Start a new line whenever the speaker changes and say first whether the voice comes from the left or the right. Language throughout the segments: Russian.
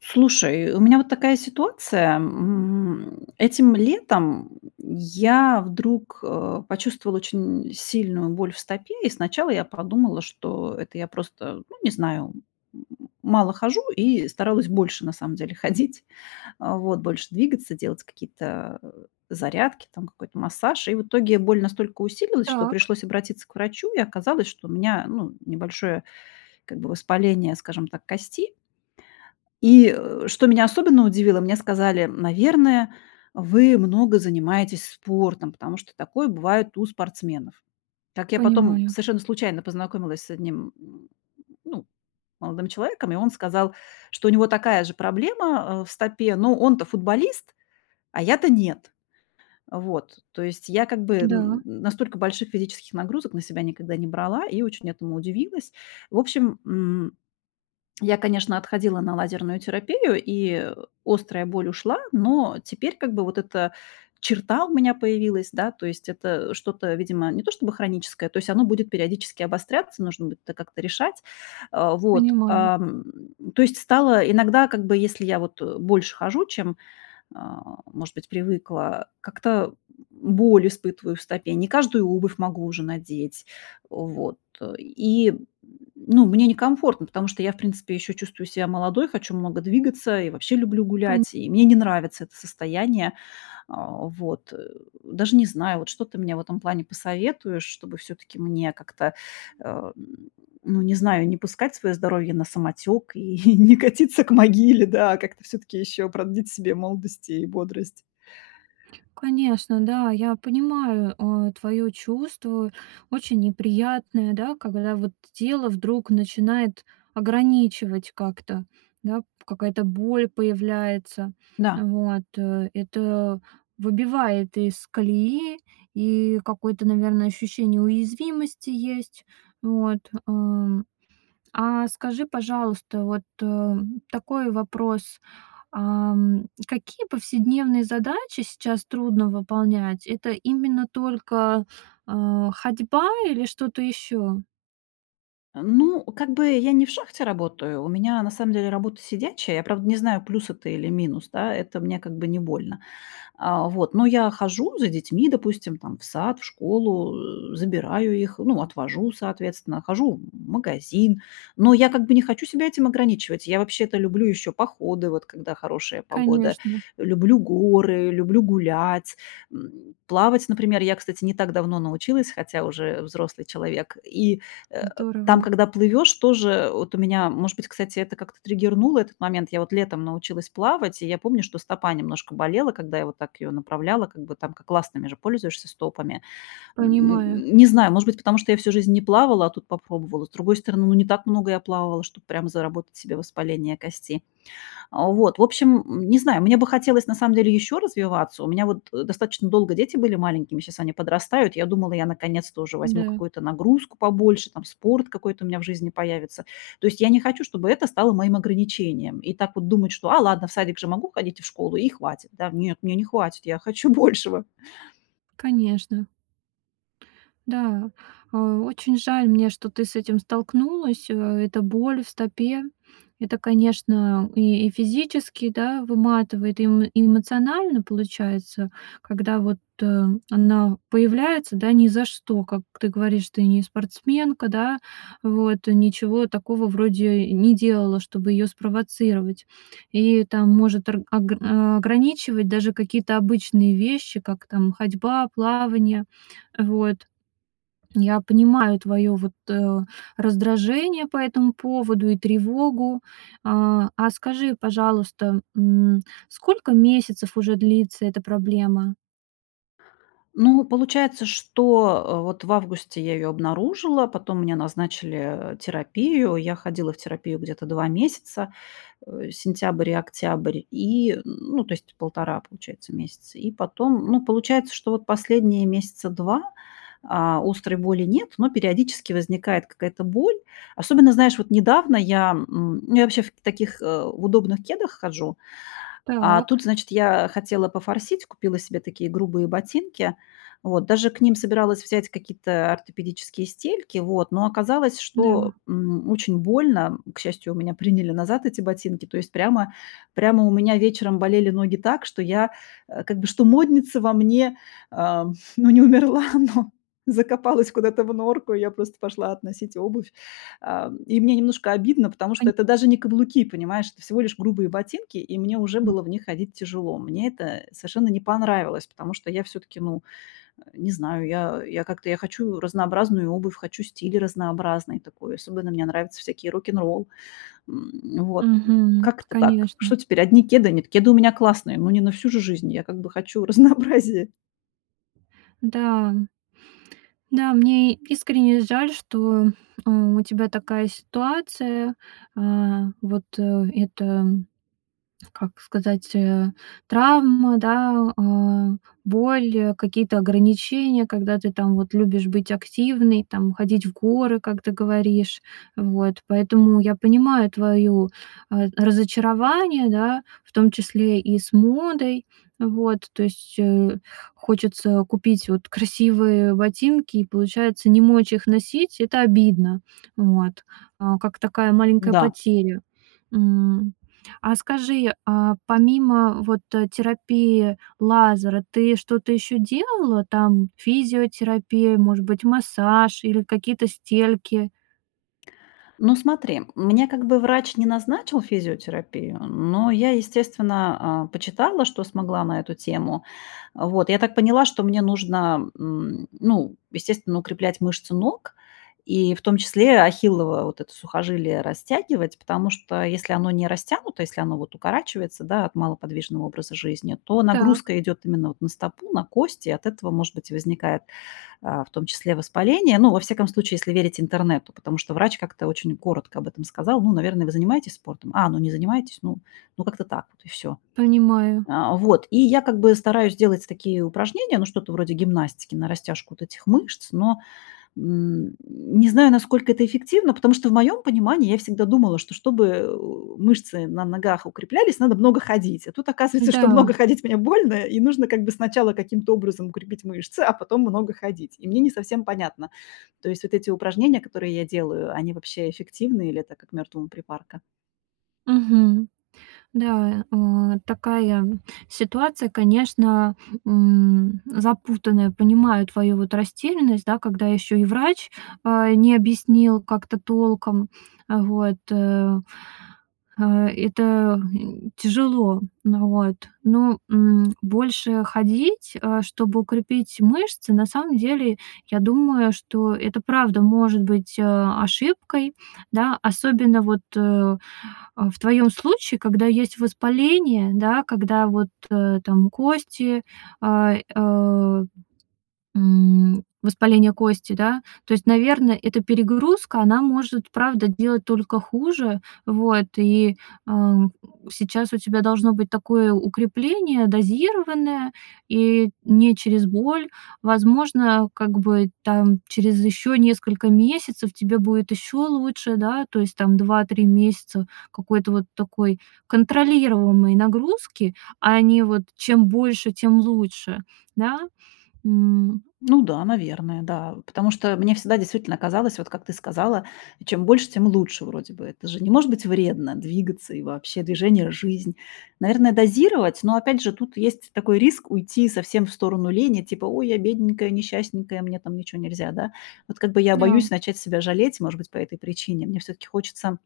left: Слушай, э, у меня вот такая ситуация, м. Этим летом я вдруг, э, почувствовала очень сильную боль в стопе. И сначала я подумала, что это я просто, ну, не знаю, м, мало хожу, и старалась больше, на самом деле, ходить, вот больше двигаться, делать какие-то, э, зарядки, там какой-то массаж. И в итоге боль настолько усилилась, что
right: Так.
left: пришлось обратиться к врачу, и оказалось, что у меня, ну, небольшое как бы воспаление, скажем так, кости. И, э, что меня особенно удивило, мне сказали: "Наверное, вы много занимаетесь спортом, потому что такое бывает у спортсменов". Как я потом
right: Понимаю.
left: совершенно случайно познакомилась с одним, м, ну, молодым человеком, и он сказал, что у него такая же проблема, э, в стопе, но он-то футболист, а я-то нет, вот. То есть я как бы н
right: Да.
left: настолько больших физических нагрузок на себя никогда не брала и очень этому удивилась. В общем, м, я, конечно, отходила на лазерную терапию, и острая боль ушла, но теперь как бы вот эта черта у меня появилась, да. То есть это что-то, видимо, не то чтобы хроническое, то есть оно будет периодически обостряться, нужно будет как-то решать. А, вот,
right: Понимаю.
left: ам, то есть стало иногда, как бы, если я вот больше хожу, чем, а, может быть, привыкла, как-то, м, боль испытываю в стопе, не каждую обувь могу уже надеть, вот, и, ну, мне некомфортно, потому что я, в принципе, ещё чувствую себя молодой, хочу много двигаться и вообще люблю
right: Коне
left: гулять, и мне не нравится это состояние. А вот, э, даже не знаю, вот что ты мне в этом плане посоветуешь, чтобы всё-таки мне как-то, э, ну, не знаю, не пускать своё здоровье на самотёк и не катиться к могиле, да, а как-то всё-таки ещё продлить себе молодость и бодрость.
right: Конечно, да. Я понимаю, э, твоё чувство. Очень неприятное, да, когда вот тело вдруг начинает ограничивать как-то, да, какая-то боль появляется.
left: Да.
right: Вот, э, это выбивает из колеи, и какое-то, наверное, ощущение уязвимости есть. Вот, эм. А скажи, пожалуйста, вот, эм, такой вопрос. Ам, какие повседневные задачи сейчас трудно выполнять? Это именно только, а, ходьба или что-то ещё?
left: Э, ну, как бы, я не в шахте работаю, у меня на самом деле работа сидячая. Я, правда, не знаю, плюс это или минус. Да, это мне, как бы не, больно. Э, вот, но я хожу за детьми, допустим, там в сад, в школу, э, забираю их, ну отвожу, соответственно, хожу, м, в магазин. Но я как бы не хочу себя этим ограничивать. Я вообще-то люблю ещё походы, вот когда хорошая погода,
right: Конечно.
left: люблю горы, люблю гулять, м. Плавать, например, я, кстати, не так давно научилась, хотя уже взрослый человек. И, э, там,
right: Здорово.
left: когда плывёшь, тоже вот у меня, может быть, кстати, это как-то триггернуло этот момент. Я вот летом научилась плавать, и я помню, что стопа немножко болела, когда я вот так её направляла. Как бы, там как ластами же пользуешься стопами.
right: Понимаю.
left: М, не знаю, может быть, потому что я всю жизнь не плавала, а тут попробовала. С другой стороны, ну не так много я плавала, чтоб прямо заработать себе воспаление кости. Вот, в общем, не знаю, мне бы хотелось на самом деле ещё развиваться. У меня вот, э, достаточно долго дети были маленькими, щас они подрастают. Я думала, я наконец-то уже возьму
right: Да.
left: какую-то нагрузку побольше, там спорт какой-то у меня в жизни появится. То есть я не хочу, чтобы это стало моим ограничением, и так вот думать, что: "А ладно, в садик же могу ходить и в школу, и хватит". Да нет, мне не хватит, я хочу большего.
right: Конечно. Да, э, очень жаль мне, что ты с этим столкнулась. Э, эта боль в стопе. Это, конечно, и физически, да, выматывает, и эмо и эмоционально получается, когда вот, э, она появляется, да, ни за что. Как ты говоришь, ты не спортсменка, да? Вот ничего такого вроде и не делала, чтобы её спровоцировать. И там может орг огр ограничивать даже какие-то обычные вещи, как там ходьба, плавание. Вот. Я понимаю твоё вот, э, раздражение по этому поводу и тревогу. А, а скажи, пожалуйста, м, сколько месяцев уже длится эта проблема?
left: Ну, получается, что, э, вот в августе я её обнаружила, потом мне назначили, э, терапию. Я ходила в терапию где-то 2 месяца, э, сентябрь и октябрь, и, м, ну, то есть 1,5 получается месяца, и потом Ну, получается, что вот последние месяца 2, а, острой боли нет, но периодически возникает какая-то боль. Особенно, знаешь, вот недавно я, м, ну, я вообще в таких, э, удобных кедах хожу, а тут,
right: Так.
left: значит, я хотела пофорсить, купила себе такие грубые ботинки. Вот, даже к ним собиралась взять какие-то ортопедические стельки, вот, но оказалось,
right: Да.
left: что, м, очень больно. К счастью, у меня приняли назад эти ботинки. То есть прямо прямо у меня вечером болели ноги так, что я, э, как бы, что модница во мне, ам, ну, не умерла, но закопалась куда-то в норку. И я просто пошла относить обувь. Ам, и мне немножко обидно, потому
right: Кань
left: что это даже не каблуки, понимаешь, это всего лишь грубые ботинки, и мне уже
right: М.
left: было в них ходить тяжело. Мне это совершенно не понравилось, потому что я всё-таки, ну, э, не знаю, я я как-то, я хочу разнообразную обувь, хочу стиль разнообразный такой, особенно мне нравятся всякие рок-н-ролл. М, вот. Э,
right: Мгм.
left: как-то так,
right: Конечно.
left: что теперь одни кеды? Нет, кеды у меня классные, но не на всю же жизнь, я как бы хочу разнообразие.
right: Да, да, мне искренне жаль, что, а, у тебя такая ситуация. А вот, э это, как сказать, э, травма, да, а, боль, э, какие-то ограничения, когда ты, там, вот, любишь быть активной, там, ходить в горы, как ты говоришь. А вот, поэтому я понимаю твою, э, разочарование, да, в том числе и с модой. А вот, то есть, э, хочется купить вот красивые ботинки и, получается, не мочь их носить. Это обидно, вот, а, как такая маленькая
left: М-да.
right: потеря, м. А скажи, а помимо вот, э, терапии, лазера, ты что-то ещё делала? Там физиотерапия, может быть, массаж или какие-то стельки?
left: Ну, смотри, мне как бы врач не назначил физиотерапию, но я, естественно, а, почитала, что смогла на эту тему. А вот, я так поняла, что мне нужно, м, ну, естественно, укреплять мышцы ног и в том числе ахиллова вот это сухожилие растягивать, потому что если оно не растянуто, если оно укорачивается, да, от малоподвижного образа жизни, то
right: Так.
left: нагрузка идёт именно вот на стопу, на кости, и от этого, может быть, возникает, а, в том числе воспаление. Ну, во всяком случае, если верить интернету, потому что врач как-то очень коротко об этом сказал: "Ну, наверное, вы занимаетесь спортом, а, ну не занимаетесь, ну ну, как-то так вот и всё".
right: Понимаю.
left: А вот, и я как бы стараюсь делать такие упражнения, ну, что-то вроде гимнастики, на растяжку вот этих мышц, но, м, не знаю, насколько это эффективно, потому что в моём понимании я всегда думала, что чтобы, э, у э, мышцы на ногах укреплялись, надо много ходить. А тут оказывается, что
right: Да.
left: много ходить мне больно, и нужно как бы сначала каким-то образом укрепить мышцы, а потом много ходить. И мне не совсем понятно, то есть вот эти упражнения, которые я делаю, они вообще эффективны или это как мёртвому припарка?
right: Мгм. Да, э, такая, м, ситуация, конечно, м, запутанная. Понимаю твою вот растерянность, да, когда ещё и врач, а, не объяснил как-то толком. А вот, э, а, это, м, тяжело. Вот. Но, м, больше ходить, а, чтобы укрепить мышцы, на самом деле, я думаю, что это правда может быть, а, ошибкой, да, особенно вот, э, а, в твоём случае, когда есть воспаление, да, когда вот, э, там кости, а, э, м, воспаление кости, да. То есть, наверное, эта перегрузка, она может, правда, делать только хуже, вот. И, ам, сейчас у тебя должно быть такое укрепление дозированное, и не через боль. Возможно, как бы, там, через ещё несколько месяцев тебе будет ещё лучше, да, то есть там 2-3 месяца какой-то вот такой контролируемой нагрузки, а не вот: "чем больше, тем лучше", да? М.
left: Ну да, наверное, да. Потому что мне всегда действительно казалось, вот как ты сказала, чем больше, тем лучше, вроде бы. Это же не может быть вредно двигаться, и вообще, движение- жизнь. Наверное, дозировать, но, опять же, тут есть такой риск уйти совсем в сторону лени, типа: "Ой, я бедненькая, несчастненькая, мне там ничего нельзя, да". Вот, как бы, я
right: Да.
left: боюсь начать себя жалеть, может быть, по этой причине. Мне всё-таки хочется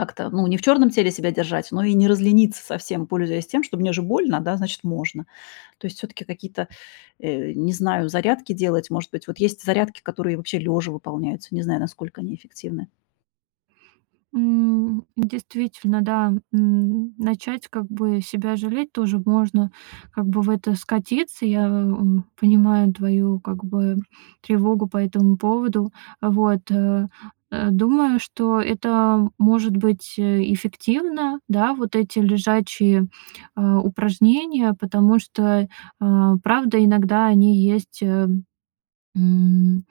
left: как-то, ну, не в чёрном теле себя держать, но и не разлениться совсем, пользуясь тем, что мне же больно, значит, можно. То есть всё-таки какие-то, э, не знаю, зарядки делать. Может быть, вот есть зарядки, которые вообще лёжа выполняются. Не знаю, насколько они эффективны.
right: М, действительно, да, м, начать как бы себя жалеть тоже можно как бы в это скатиться. Я, м, понимаю твою как бы тревогу по этому поводу. А вот, э, э, думаю, что это может быть эффективно, да, вот эти лежачие, а, упражнения, потому что, а, правда, иногда они есть, ам, м,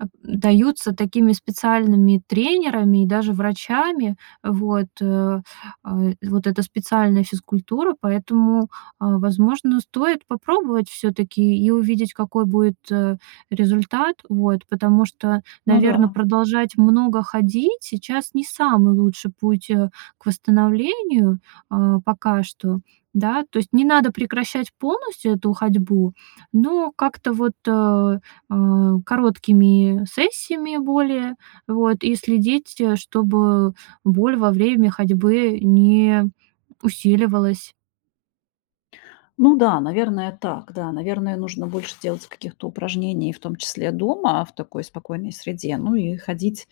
right: а, даются такими специальными тренерами и даже врачами. А вот, э. А вот эта специальная физкультура. Поэтому, а, возможно, стоит попробовать всё-таки и увидеть, какой будет, э, результат. Вот. Потому что,
left: Ну
right: наверное,
left: да.
right: продолжать много ходить сейчас не самый лучший путь, э, к восстановлению, а, пока что. Да, то есть, не надо прекращать полностью эту ходьбу, но как-то вот, э, а, короткими сессиями более, а, вот, и следить, чтобы боль во время ходьбы не усиливалась.
left: Ну да, наверное, так. Да, наверное, нужно больше делать каких-то упражнений, и в том числе дома, в такой спокойной среде. Ну и ходить,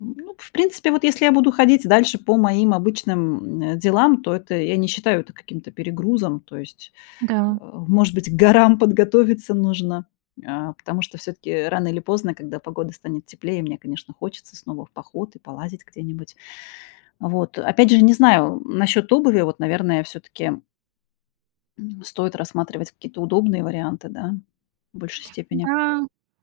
left: м, ну, в принципе, вот если я буду ходить дальше по моим обычным, м, делам, то это, я не считаю это каким-то перегрузом. То есть,
right: Да.
left: а, может быть, к горам подготовиться нужно, а, потому что всё-таки рано или поздно, когда погода станет теплее, мне, конечно, хочется снова в поход и полазить где-нибудь. Вот, опять же, не знаю, м, насчёт обуви, вот, наверное, всё-таки м, стоит рассматривать какие-то удобные варианты, да, в большей степени.
right: Да,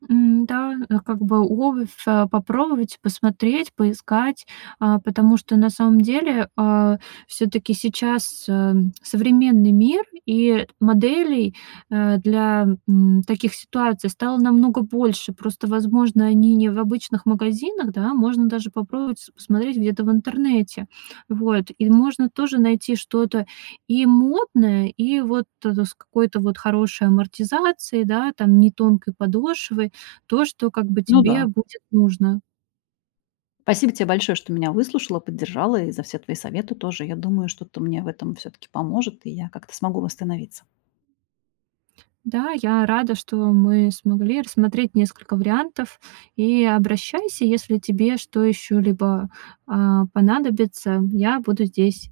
right: м-да, э, как бы обувь, а, попробовать, посмотреть, поискать, а, потому что, на самом деле, а, всё-таки сейчас, эм, современный мир, и вот моделей, э, для, м, таких ситуаций стало намного больше. Просто, возможно, они не в обычных магазинах, да, можно даже попробовать посмотреть где-то в интернете. Вот, и можно тоже найти что-то и модное, и вот, э, с какой-то вот хорошей амортизацией, да, там, не тонкой подошвой, то, что как бы
left: Ну
right: тебе
left: да.
right: будет нужно.
left: Спасибо тебе большое, что меня выслушала, поддержала, и за все твои советы тоже. Я думаю, что-то мне всё-таки поможет, и я как-то смогу восстановиться.
right: Да, я рада, что мы смогли рассмотреть несколько вариантов, и обращайся, если тебе что еще-либо, а, понадобится, я буду здесь.